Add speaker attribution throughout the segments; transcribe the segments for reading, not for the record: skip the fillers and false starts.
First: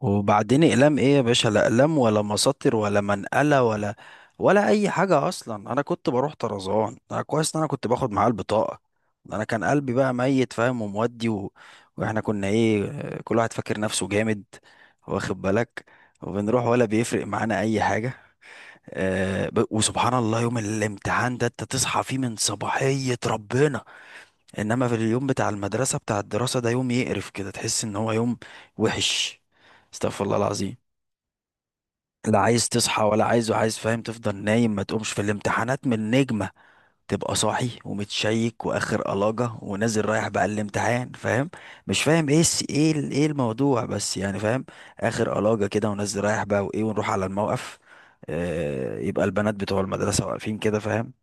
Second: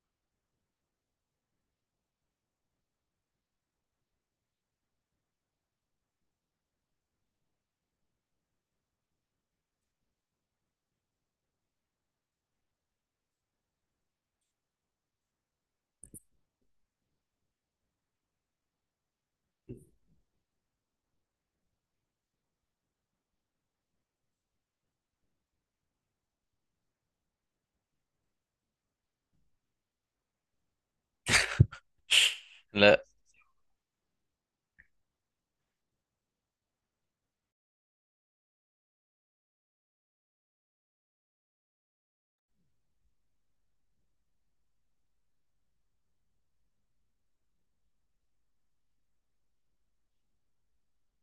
Speaker 1: وبعدين اقلام ايه يا باشا؟ لا اقلام ولا مساطر ولا منقله ولا اي حاجه اصلا. انا كنت بروح طرزان، انا كويس ان انا كنت باخد معاه البطاقه. انا كان قلبي بقى ميت فاهم ومودي واحنا كنا ايه كل واحد فاكر نفسه جامد، واخد بالك؟ وبنروح ولا بيفرق معانا اي حاجه. وسبحان الله يوم الامتحان ده انت تصحى فيه من صباحيه ربنا، انما في اليوم بتاع المدرسه بتاع الدراسه ده يوم يقرف كده، تحس ان هو يوم وحش. استغفر الله العظيم. لا عايز تصحى
Speaker 2: لا.
Speaker 1: ولا عايز وعايز فاهم، تفضل نايم، ما تقومش. في الامتحانات من نجمة تبقى صاحي ومتشيك واخر قلاجة ونازل رايح بقى الامتحان فاهم، مش فاهم ايه ايه الموضوع بس، يعني فاهم، اخر قلاجة كده ونازل رايح بقى وايه، ونروح على الموقف. آه يبقى البنات بتوع المدرسة واقفين كده فاهم،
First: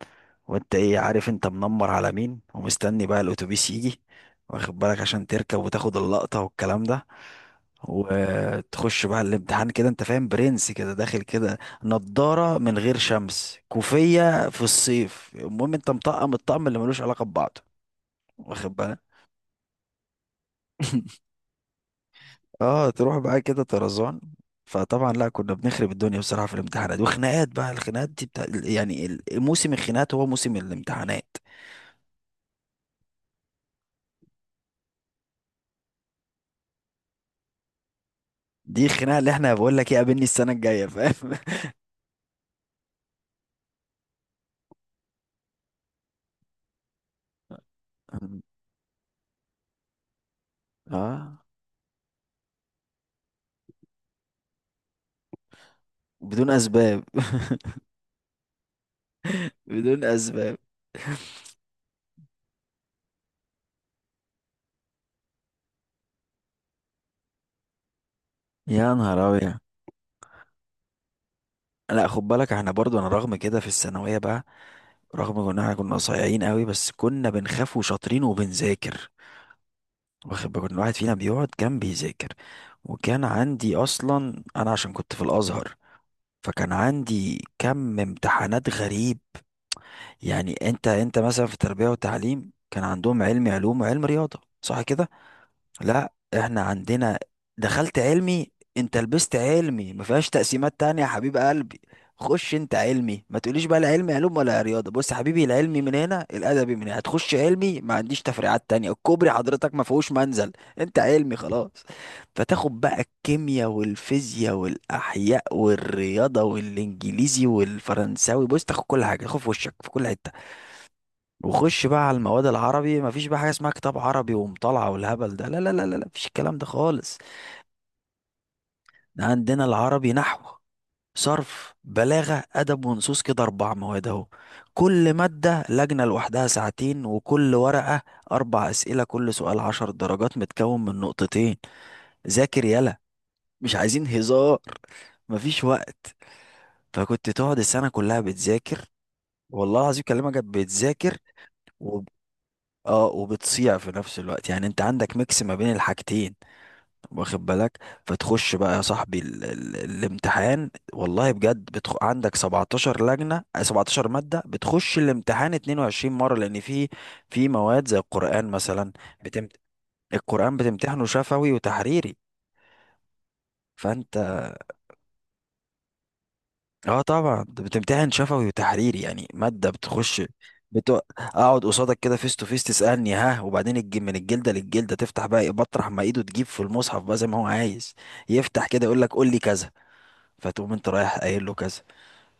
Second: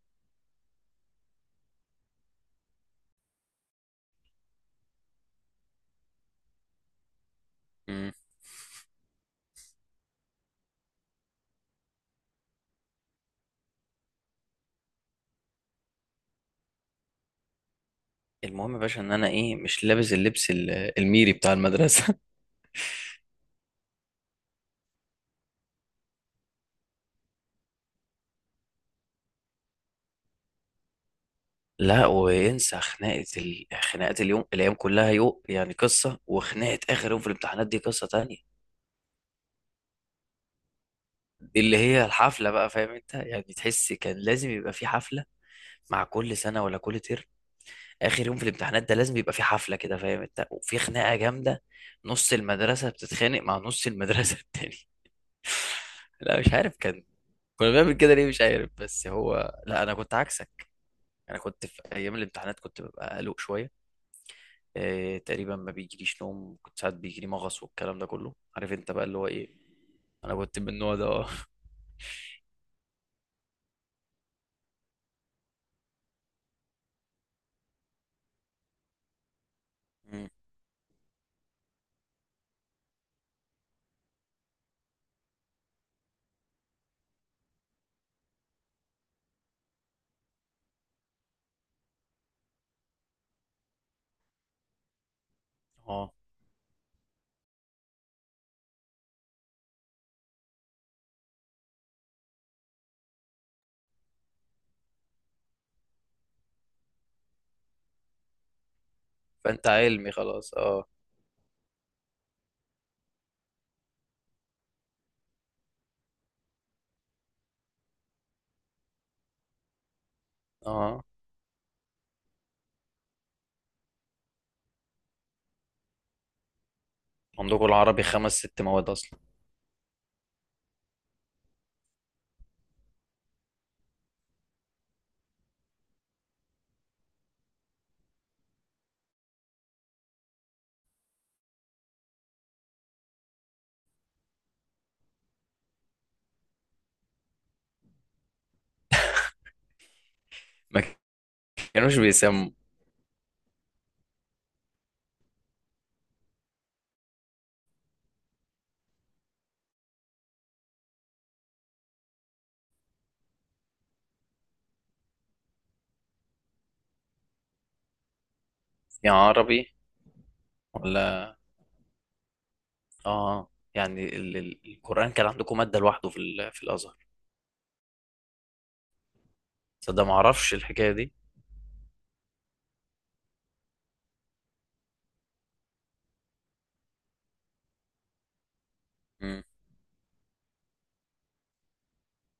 Speaker 1: وانت ايه عارف انت منمر على مين ومستني بقى الاتوبيس يجي، واخد بالك، عشان تركب وتاخد اللقطة والكلام ده.
Speaker 2: مم.
Speaker 1: وتخش بقى الامتحان كده انت فاهم، برنس كده داخل كده، نضارة من غير شمس، كوفية في الصيف، المهم انت مطقم الطقم اللي ملوش علاقة ببعضه،
Speaker 2: المهم
Speaker 1: واخد
Speaker 2: يا
Speaker 1: بالك.
Speaker 2: باشا ان انا ايه مش لابس اللبس الميري بتاع المدرسه.
Speaker 1: اه تروح بقى كده طرزان. فطبعا لا، كنا بنخرب الدنيا بصراحة في الامتحانات، وخناقات بقى. الخناقات دي بتاع يعني موسم الخناقات هو موسم الامتحانات،
Speaker 2: لا، وينسى خناقه خناقه اليوم، الايام كلها يوم يعني قصه، وخناقه اخر يوم في الامتحانات دي قصه تانية.
Speaker 1: دي الخناقه اللي احنا بقول لك ايه قابلني السنه الجايه فاهم.
Speaker 2: اللي هي الحفله بقى، فاهم انت؟ يعني تحس كان لازم يبقى في حفله، مع كل سنه ولا كل ترم؟ اخر يوم في الامتحانات ده لازم يبقى في حفله كده، فاهم انت؟ وفي خناقه
Speaker 1: اه،
Speaker 2: جامده. نص المدرسه بتتخانق مع نص المدرسه التاني. لا،
Speaker 1: بدون
Speaker 2: مش عارف
Speaker 1: اسباب.
Speaker 2: كان كنا بنعمل كده ليه، مش عارف. بس هو لا، انا
Speaker 1: بدون
Speaker 2: كنت
Speaker 1: اسباب.
Speaker 2: عكسك. انا كنت في ايام الامتحانات كنت ببقى قلق شويه، إيه، تقريبا ما بيجيليش نوم، كنت ساعات بيجيلي مغص والكلام ده كله، عارف انت
Speaker 1: يا
Speaker 2: بقى اللي
Speaker 1: نهار
Speaker 2: هو ايه.
Speaker 1: ابيض.
Speaker 2: انا كنت من النوع ده، اه.
Speaker 1: لا خد بالك، احنا برضو انا رغم كده في الثانويه بقى، رغم ان احنا كنا صايعين قوي بس كنا بنخاف وشاطرين وبنذاكر،
Speaker 2: مم.
Speaker 1: واخد بالك. كل واحد فينا بيقعد كان بيذاكر، وكان عندي اصلا انا عشان كنت في الازهر، فكان عندي كم امتحانات غريب. يعني انت مثلا في تربيه وتعليم كان عندهم علم علوم وعلم رياضه صح كده؟
Speaker 2: اه.
Speaker 1: لا، احنا عندنا دخلت علمي. انت لبست علمي ما فيهاش تقسيمات تانية يا حبيب قلبي. خش انت علمي، ما تقوليش بقى لا علمي علوم ولا رياضة. بص يا حبيبي، العلمي من هنا، الادبي من هنا. هتخش علمي ما عنديش تفريعات تانية. الكوبري
Speaker 2: فانت
Speaker 1: حضرتك ما فيهوش
Speaker 2: علمي
Speaker 1: منزل.
Speaker 2: خلاص، اه.
Speaker 1: انت علمي خلاص. فتاخد بقى الكيمياء والفيزياء والاحياء والرياضة والانجليزي والفرنساوي. بص تاخد كل حاجة، تاخد في وشك في كل حتة.
Speaker 2: اه.
Speaker 1: وخش بقى على المواد العربي، مفيش بقى حاجة اسمها كتاب عربي ومطالعة والهبل ده، لا، مفيش الكلام ده خالص.
Speaker 2: عندكم العربي خمس ست مواد اصلا؟
Speaker 1: ده عندنا العربي نحو، صرف، بلاغة، أدب ونصوص، كده أربع مواد أهو. كل مادة لجنة لوحدها ساعتين، وكل ورقة أربع أسئلة، كل سؤال عشر درجات متكون من نقطتين. ذاكر يلا، مش عايزين هزار، مفيش وقت. فكنت تقعد السنة كلها بتذاكر، والله العظيم كلمة كانت
Speaker 2: ما
Speaker 1: بتذاكر.
Speaker 2: كانوش بيسموا
Speaker 1: اه وبتصيع في نفس الوقت، يعني انت عندك ميكس ما بين الحاجتين، واخد بالك. فتخش بقى يا صاحبي ال الامتحان والله بجد عندك 17 لجنة 17 مادة بتخش الامتحان 22 مرة، لان في مواد زي القرآن مثلا.
Speaker 2: يا
Speaker 1: بتمت...
Speaker 2: عربي
Speaker 1: القرآن بتمتحنه
Speaker 2: ولا
Speaker 1: شفوي وتحريري.
Speaker 2: اه؟ يعني
Speaker 1: فانت،
Speaker 2: ال القرآن كان عندكم مادة لوحده في الأزهر؟
Speaker 1: اه طبعا انت بتمتحن شفوي وتحريري، يعني مادة
Speaker 2: تصدق ما
Speaker 1: بتخش.
Speaker 2: اعرفش الحكاية دي.
Speaker 1: اقعد قصادك كده فيس تو فيس، تسألني ها؟ وبعدين من الجلدة للجلدة، تفتح بقى بطرح ما ايده تجيب في المصحف بقى زي ما هو عايز، يفتح كده يقول لك قول لي
Speaker 2: مم.
Speaker 1: كذا، فتقوم انت رايح قايل له كذا،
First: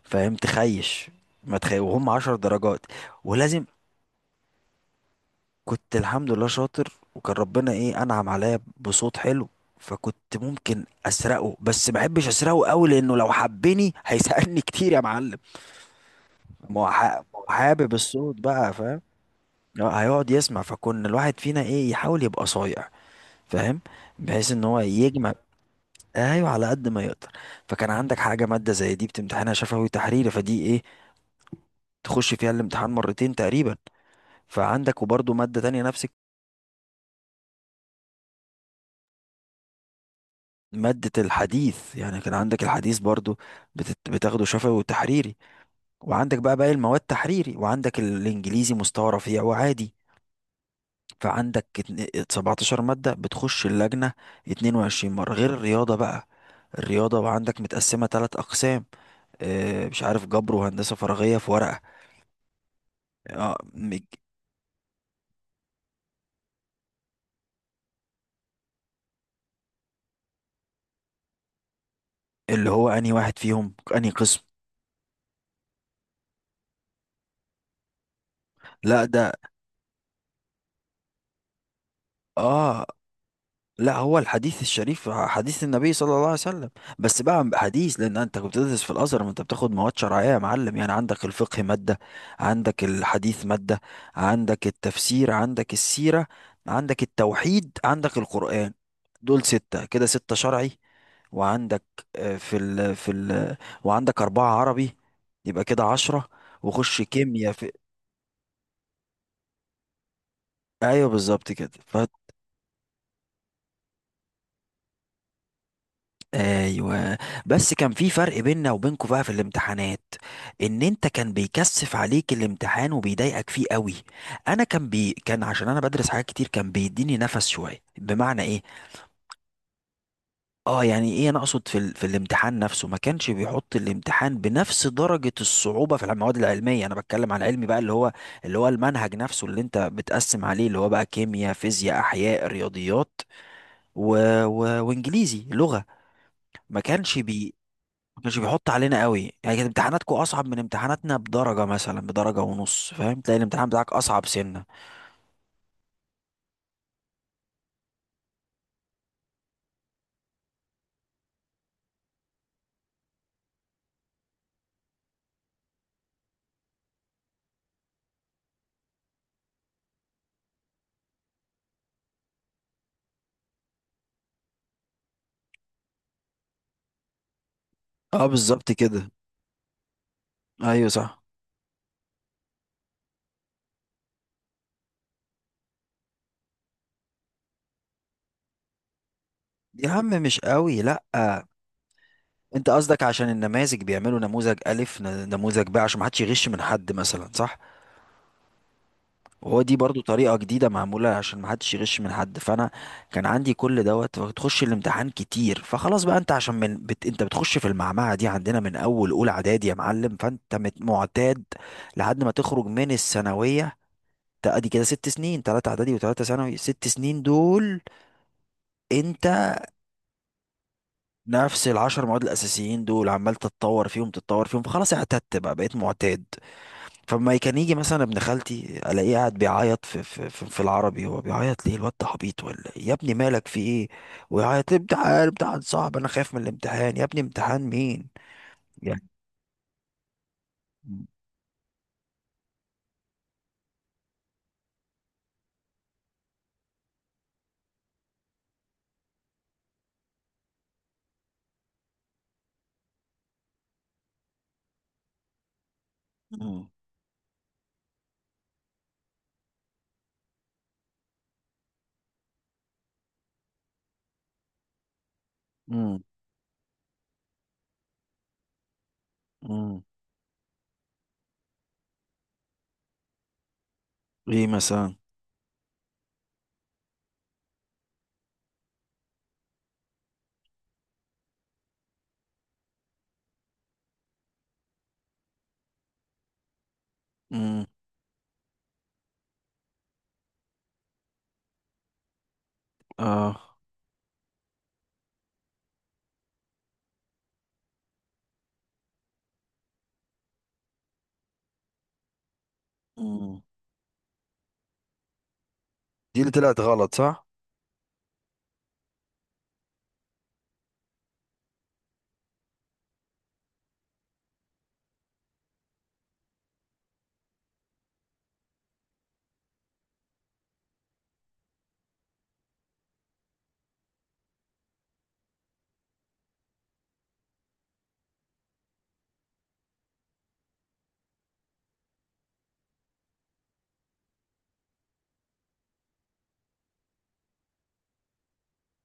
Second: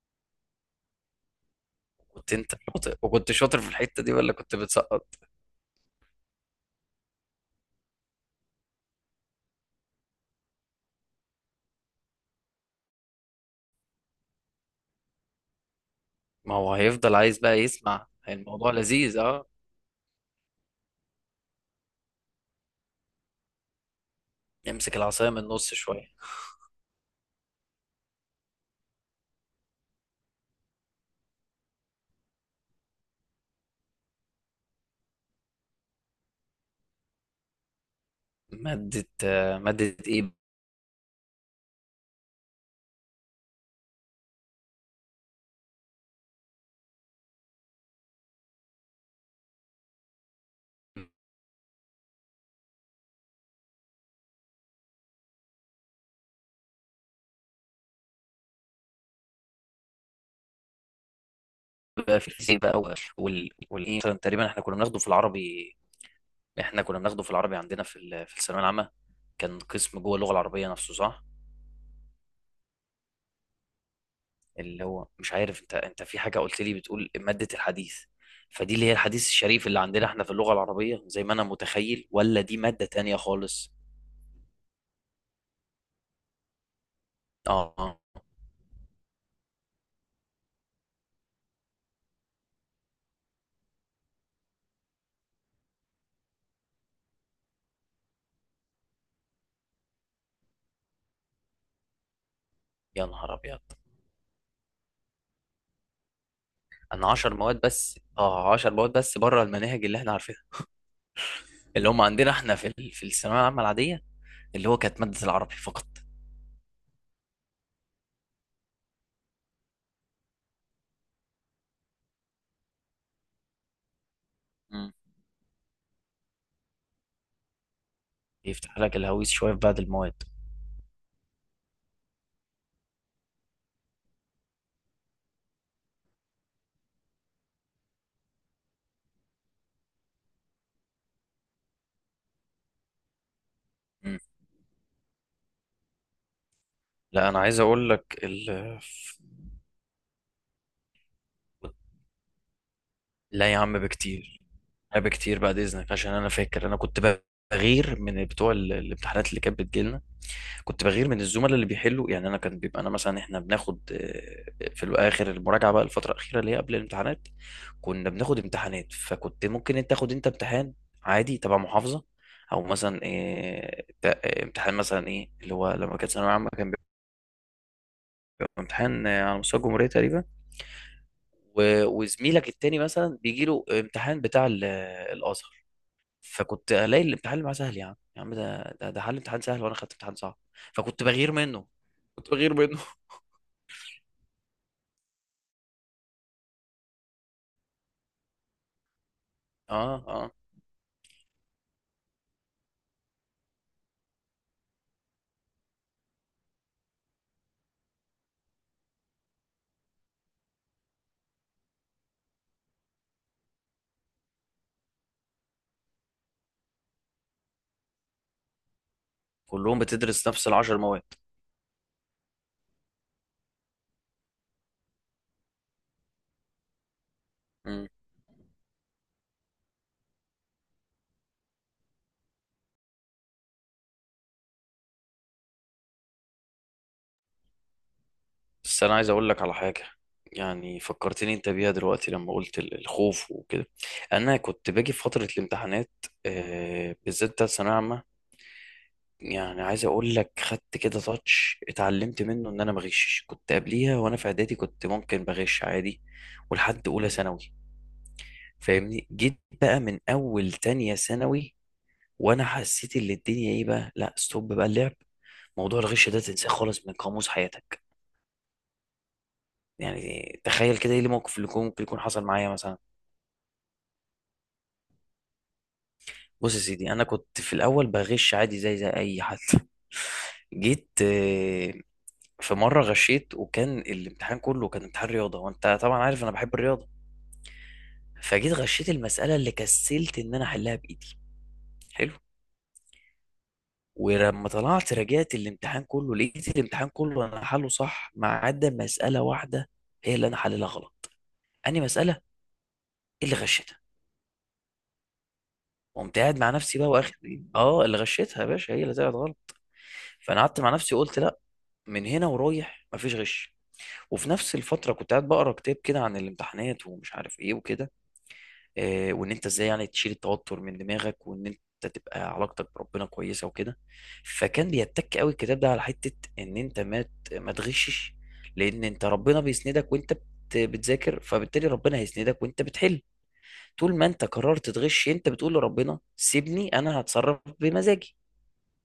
Speaker 1: فاهم. تخيش، ما تخيش، وهم
Speaker 2: كنت
Speaker 1: عشر
Speaker 2: انت
Speaker 1: درجات،
Speaker 2: شاطر؟ وكنت شاطر
Speaker 1: ولازم.
Speaker 2: في الحتة دي ولا كنت بتسقط؟
Speaker 1: كنت الحمد لله شاطر، وكان ربنا ايه انعم عليا بصوت حلو، فكنت ممكن اسرقه بس ما احبش اسرقه قوي، لانه لو حبني هيسألني كتير يا معلم.
Speaker 2: ما هو
Speaker 1: ما
Speaker 2: هيفضل عايز
Speaker 1: هو
Speaker 2: بقى
Speaker 1: حابب
Speaker 2: يسمع،
Speaker 1: الصوت
Speaker 2: الموضوع
Speaker 1: بقى فاهم،
Speaker 2: لذيذ، اه.
Speaker 1: هيقعد يسمع. فكنا الواحد فينا ايه يحاول يبقى صايع فاهم، بحيث ان هو
Speaker 2: يمسك العصاية
Speaker 1: يجمع.
Speaker 2: من النص شوية.
Speaker 1: ايوه على قد ما يقدر. فكان عندك حاجه ماده زي دي بتمتحنها شفوي تحريري، فدي ايه تخش فيها الامتحان مرتين تقريبا. فعندك وبرضه ماده تانية نفس
Speaker 2: مادة ايه؟
Speaker 1: ماده الحديث، يعني كان عندك الحديث برضه بتاخده شفوي وتحريري. وعندك بقى باقي المواد تحريري، وعندك الانجليزي مستوى رفيع وعادي. فعندك 17 مادة بتخش اللجنة 22 مرة، غير الرياضة بقى. الرياضة وعندك متقسمة تلات أقسام، اه مش عارف، جبر وهندسة فراغية في ورقة.
Speaker 2: بقى في الفيزياء بقى
Speaker 1: اه
Speaker 2: والايه مثلا،
Speaker 1: مج-
Speaker 2: تقريبا احنا كنا بناخده في العربي. احنا كنا بناخده في العربي عندنا في الثانوية العامة. كان قسم جوه اللغة العربية نفسه، صح؟
Speaker 1: اللي هو أنهي واحد فيهم أنهي قسم.
Speaker 2: اللي هو مش عارف، انت في حاجة قلت لي، بتقول مادة الحديث، فدي اللي هي
Speaker 1: لا
Speaker 2: الحديث
Speaker 1: ده،
Speaker 2: الشريف اللي عندنا احنا في اللغة العربية زي ما انا متخيل، ولا دي
Speaker 1: اه،
Speaker 2: مادة تانية خالص؟
Speaker 1: لا هو الحديث الشريف حديث النبي صلى الله عليه وسلم، بس بقى
Speaker 2: اه.
Speaker 1: حديث لان انت كنت بتدرس في الازهر، ما انت بتاخد مواد شرعيه يا معلم. يعني عندك الفقه ماده، عندك الحديث ماده، عندك التفسير، عندك السيره، عندك التوحيد، عندك القران. دول سته كده، سته شرعي. وعندك آه، في ال
Speaker 2: يا
Speaker 1: في
Speaker 2: نهار
Speaker 1: ال
Speaker 2: ابيض.
Speaker 1: وعندك أربعة عربي، يبقى كده عشرة. وخش
Speaker 2: انا 10
Speaker 1: كيمياء
Speaker 2: مواد
Speaker 1: في.
Speaker 2: بس، 10 مواد بس بره المناهج اللي احنا عارفينها،
Speaker 1: أيوه بالظبط كده.
Speaker 2: اللي هم عندنا احنا في الثانويه العامه العاديه، اللي هو كانت ماده العربي فقط.
Speaker 1: ايوه. بس كان في فرق بيننا وبينكوا بقى في الامتحانات، ان انت كان بيكثف عليك الامتحان وبيضايقك فيه قوي، انا كان
Speaker 2: مم.
Speaker 1: بي كان عشان انا بدرس حاجات كتير كان بيديني نفس شويه، بمعنى ايه؟
Speaker 2: يفتح لك الهويس شويه في بعض المواد.
Speaker 1: اه يعني ايه، انا اقصد في الامتحان نفسه ما كانش بيحط الامتحان بنفس درجه الصعوبه في المواد العلميه، انا بتكلم على العلمي بقى، اللي هو اللي هو المنهج نفسه اللي انت بتقسم عليه، اللي هو بقى كيمياء فيزياء احياء رياضيات، و...
Speaker 2: مم.
Speaker 1: وانجليزي لغه. ما كانش
Speaker 2: لا، انا
Speaker 1: بي
Speaker 2: عايز اقول لك
Speaker 1: ما كانش بيحط علينا قوي، يعني كانت امتحاناتكم اصعب من امتحاناتنا بدرجه مثلا بدرجه ونص فاهم، تلاقي
Speaker 2: لا يا
Speaker 1: الامتحان
Speaker 2: عم،
Speaker 1: بتاعك اصعب
Speaker 2: بكتير.
Speaker 1: سنه.
Speaker 2: لا، بكتير، بعد اذنك، عشان انا فاكر انا كنت بغير من بتوع الامتحانات اللي كانت بتجيلنا. كنت بغير من الزملاء اللي بيحلوا، يعني انا كان بيبقى انا مثلا، احنا بناخد في الاخر المراجعه بقى، الفتره الاخيره اللي هي قبل الامتحانات، كنا بناخد امتحانات، فكنت ممكن انت تاخد انت امتحان عادي تبع محافظه، او مثلا امتحان مثلا ايه اللي هو، لما كانت ثانويه عامه كان بيبقى
Speaker 1: اه بالظبط
Speaker 2: امتحان
Speaker 1: كده.
Speaker 2: على مستوى الجمهوريه تقريبا.
Speaker 1: ايوه صح.
Speaker 2: وزميلك التاني مثلا بيجي له امتحان بتاع الازهر. فكنت الاقي الامتحان اللي معاه سهل، يا عم يا عم، ده حل امتحان سهل وانا
Speaker 1: يا
Speaker 2: خدت
Speaker 1: عم
Speaker 2: امتحان صعب،
Speaker 1: مش قوي لا.
Speaker 2: فكنت بغير منه، كنت بغير
Speaker 1: انت
Speaker 2: منه.
Speaker 1: قصدك عشان النماذج بيعملوا نموذج الف نموذج ب عشان ما حدش يغش من حد مثلا صح، وهو دي برضو
Speaker 2: اه. اه،
Speaker 1: طريقة جديدة معمولة عشان محدش يغش من حد. فأنا كان عندي كل دوت وتخش الامتحان كتير فخلاص بقى. أنت عشان أنت بتخش في المعمعة دي عندنا من أول أولى إعدادي يا معلم، فأنت معتاد لحد ما تخرج من الثانوية. أدي كده ست سنين، تلاتة إعدادي وتلاتة ثانوي، ست سنين دول أنت
Speaker 2: كلهم بتدرس نفس العشر مواد.
Speaker 1: نفس العشر مواد الأساسيين دول، عمال تتطور فيهم تتطور فيهم، فخلاص اعتدت بقى، بقيت معتاد. فما كان يجي
Speaker 2: مم.
Speaker 1: مثلا ابن خالتي الاقيه قاعد بيعيط في العربي، هو بيعيط ليه الواد ده عبيط ولا إيه؟ يا ابني مالك في ايه؟ ويعيط، امتحان، امتحان صعب، انا خايف من الامتحان، يا ابني امتحان مين
Speaker 2: بس انا
Speaker 1: يعني.
Speaker 2: عايز اقول لك على حاجه، يعني فكرتني انت بيها دلوقتي لما قلت الخوف وكده. انا كنت باجي في فتره الامتحانات، بالذات بتاعت ثانويه عامه، يعني عايز اقول لك خدت كده تاتش، اتعلمت منه ان انا ما اغشش. كنت قبليها وانا في اعدادي كنت ممكن بغش عادي،
Speaker 1: مم.
Speaker 2: ولحد اولى ثانوي، فاهمني؟ جيت بقى من اول تانية ثانوي وانا حسيت ان الدنيا ايه بقى، لا، ستوب بقى اللعب، موضوع
Speaker 1: مم.
Speaker 2: الغش ده تنساه خالص من قاموس حياتك.
Speaker 1: مم.
Speaker 2: يعني تخيل كده، ايه الموقف اللي ممكن يكون حصل معايا مثلا؟
Speaker 1: ايه مثلا؟
Speaker 2: بص يا سيدي، انا كنت في الاول بغش عادي زي اي حد. جيت في مره غشيت، وكان الامتحان كله كان امتحان رياضه، وانت طبعا عارف انا بحب الرياضه،
Speaker 1: مم.
Speaker 2: فجيت غشيت المساله اللي كسلت ان انا احلها بايدي. حلو.
Speaker 1: اه.
Speaker 2: ولما طلعت راجعت الامتحان كله، لقيت الامتحان كله انا حله صح ما عدا مساله واحده، هي اللي انا حللها غلط، اني مساله اللي
Speaker 1: مم.
Speaker 2: غشيتها.
Speaker 1: دي
Speaker 2: قمت
Speaker 1: اللي
Speaker 2: قاعد مع
Speaker 1: طلعت
Speaker 2: نفسي بقى،
Speaker 1: غلط
Speaker 2: واخد.
Speaker 1: صح.
Speaker 2: اه، اللي غشيتها يا باشا هي اللي طلعت غلط. فانا قعدت مع نفسي قلت لا، من هنا ورايح مفيش غش. وفي نفس الفتره كنت قاعد بقرا كتاب كده عن الامتحانات ومش عارف ايه وكده، وان انت ازاي يعني تشيل التوتر من دماغك، وان انت تبقى علاقتك بربنا كويسه وكده. فكان بيتك قوي الكتاب ده على حته ان انت ما تغشش، لان انت ربنا بيسندك وانت بتذاكر، فبالتالي ربنا هيسندك وانت بتحل. طول ما انت قررت تغش، انت بتقول لربنا سيبني انا هتصرف بمزاجي.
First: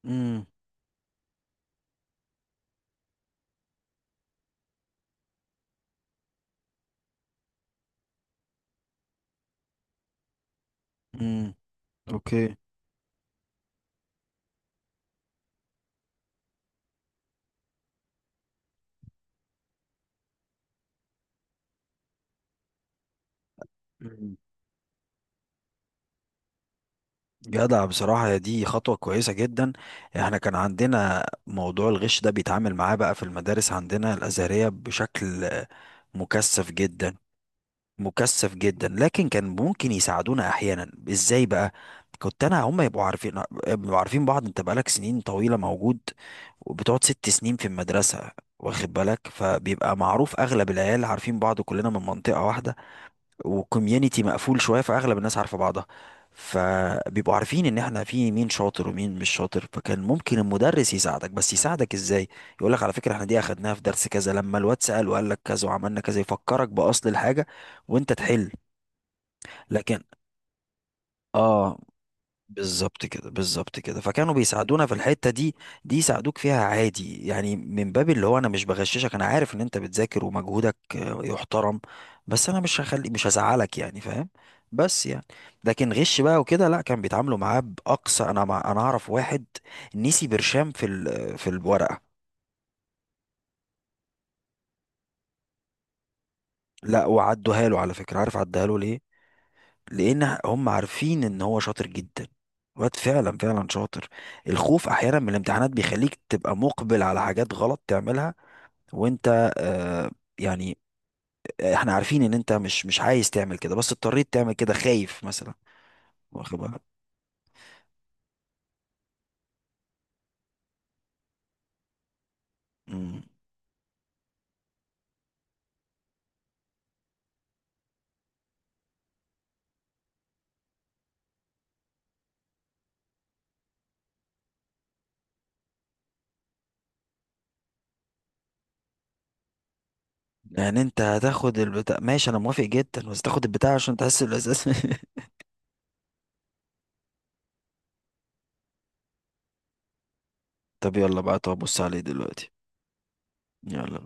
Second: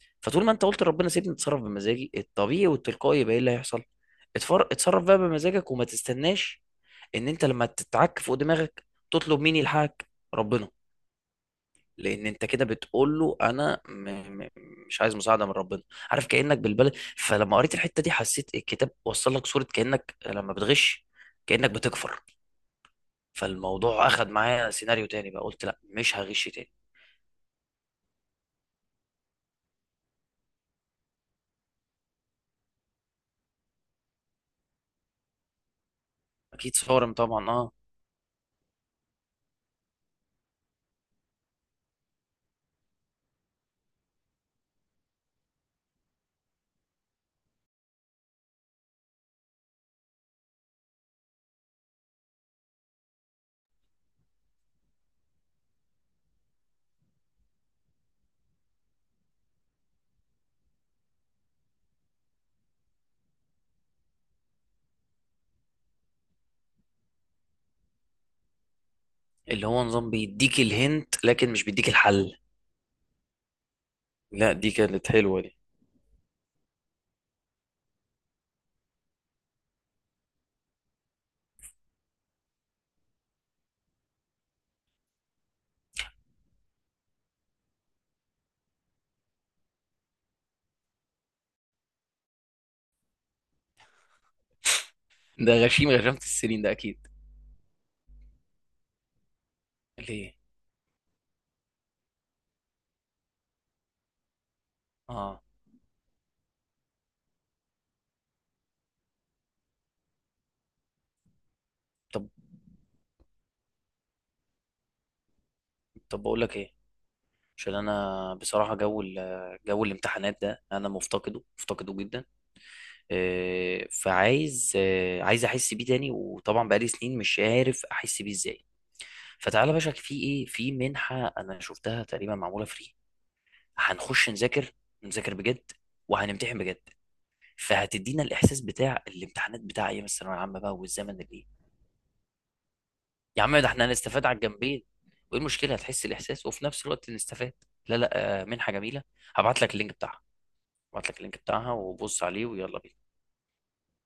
Speaker 1: مم.
Speaker 2: فطول ما انت قلت لربنا سيبني اتصرف بمزاجي الطبيعي والتلقائي، يبقى ايه اللي هيحصل؟ اتصرف بقى بمزاجك وما تستناش ان انت لما تتعك فوق دماغك تطلب مين يلحقك؟ ربنا.
Speaker 1: مم.
Speaker 2: لان انت
Speaker 1: اوكي.
Speaker 2: كده بتقول له انا م... مش عايز مساعده من ربنا. عارف كانك بالبلد؟ فلما قريت الحته دي، حسيت الكتاب وصل لك صوره كانك لما بتغش كانك بتكفر. فالموضوع اخد
Speaker 1: مم.
Speaker 2: معايا سيناريو تاني بقى، قلت لا، مش هغش تاني.
Speaker 1: جدع بصراحة، يا دي خطوة كويسة جدا. احنا كان عندنا موضوع الغش ده بيتعامل معاه بقى في المدارس عندنا الأزهرية بشكل مكثف
Speaker 2: اكيد، صارم
Speaker 1: جدا.
Speaker 2: طبعا، اه.
Speaker 1: مكثف جدا، لكن كان ممكن يساعدونا احيانا ازاي بقى، كنت انا هم يبقوا عارفين، يبقوا عارفين بعض، انت بقالك سنين طويلة موجود، وبتقعد ست سنين في المدرسة، واخد بالك، فبيبقى معروف اغلب العيال عارفين بعض، كلنا من منطقة واحدة وكوميونتي مقفول شويه، فاغلب الناس عارفه بعضها، فبيبقوا عارفين ان احنا في مين شاطر ومين مش شاطر. فكان ممكن المدرس يساعدك، بس يساعدك ازاي؟ يقول لك على فكره احنا دي اخدناها في درس كذا لما الواد سال وقال لك كذا وعملنا كذا، يفكرك باصل الحاجه وانت تحل.
Speaker 2: اللي هو
Speaker 1: لكن
Speaker 2: نظام بيديك الهنت لكن مش
Speaker 1: اه
Speaker 2: بيديك الحل.
Speaker 1: بالظبط كده بالظبط كده، فكانوا
Speaker 2: لا، دي
Speaker 1: بيساعدونا في
Speaker 2: كانت
Speaker 1: الحتة
Speaker 2: حلوة
Speaker 1: دي.
Speaker 2: دي.
Speaker 1: دي يساعدوك فيها عادي، يعني من باب اللي هو انا مش بغششك، انا عارف ان انت بتذاكر ومجهودك يحترم، بس انا مش هزعلك يعني فاهم. بس يعني، لكن غش بقى وكده لا، كان بيتعاملوا معاه بأقصى. انا مع، انا اعرف واحد نسي برشام في الورقة.
Speaker 2: ده غشيم غشمت السنين ده اكيد.
Speaker 1: لا وعدوها له على فكرة، عارف عدها له ليه؟
Speaker 2: ليه؟
Speaker 1: لان هم عارفين ان هو شاطر جدا، واد فعلا فعلا شاطر. الخوف احيانا من
Speaker 2: اه.
Speaker 1: الامتحانات بيخليك تبقى مقبل على حاجات غلط تعملها، وانت آه يعني، احنا عارفين
Speaker 2: طب
Speaker 1: ان انت مش عايز تعمل كده، بس اضطريت تعمل كده خايف مثلا،
Speaker 2: طب بقول لك
Speaker 1: واخد
Speaker 2: ايه،
Speaker 1: بالك.
Speaker 2: عشان انا بصراحة جو الامتحانات ده انا مفتقده، مفتقده جدا.
Speaker 1: مم.
Speaker 2: فعايز آه، عايز احس بيه تاني، وطبعا بقالي سنين مش عارف احس بيه ازاي. فتعالى يا باشا، في منحة انا شفتها تقريبا معمولة فري، هنخش نذاكر، نذاكر بجد، وهنمتحن بجد، فهتدينا الاحساس بتاع الامتحانات بتاع ايام الثانوية العامة بقى
Speaker 1: يعني انت
Speaker 2: والزمن اللي.
Speaker 1: هتاخد البتاع ماشي، انا موافق جدا، بس
Speaker 2: يا
Speaker 1: تاخد
Speaker 2: عم ده
Speaker 1: البتاع
Speaker 2: احنا
Speaker 1: عشان تحس
Speaker 2: هنستفاد على
Speaker 1: الاحساس.
Speaker 2: الجنبين، وايه المشكله؟ هتحس الاحساس وفي نفس الوقت نستفاد. لا لا، منحه جميله، هبعت لك اللينك بتاعها.
Speaker 1: طب
Speaker 2: هبعت لك
Speaker 1: يلا
Speaker 2: اللينك
Speaker 1: بقى، طب
Speaker 2: بتاعها
Speaker 1: بص عليه
Speaker 2: وبص عليه،
Speaker 1: دلوقتي.
Speaker 2: ويلا بينا.
Speaker 1: يلا.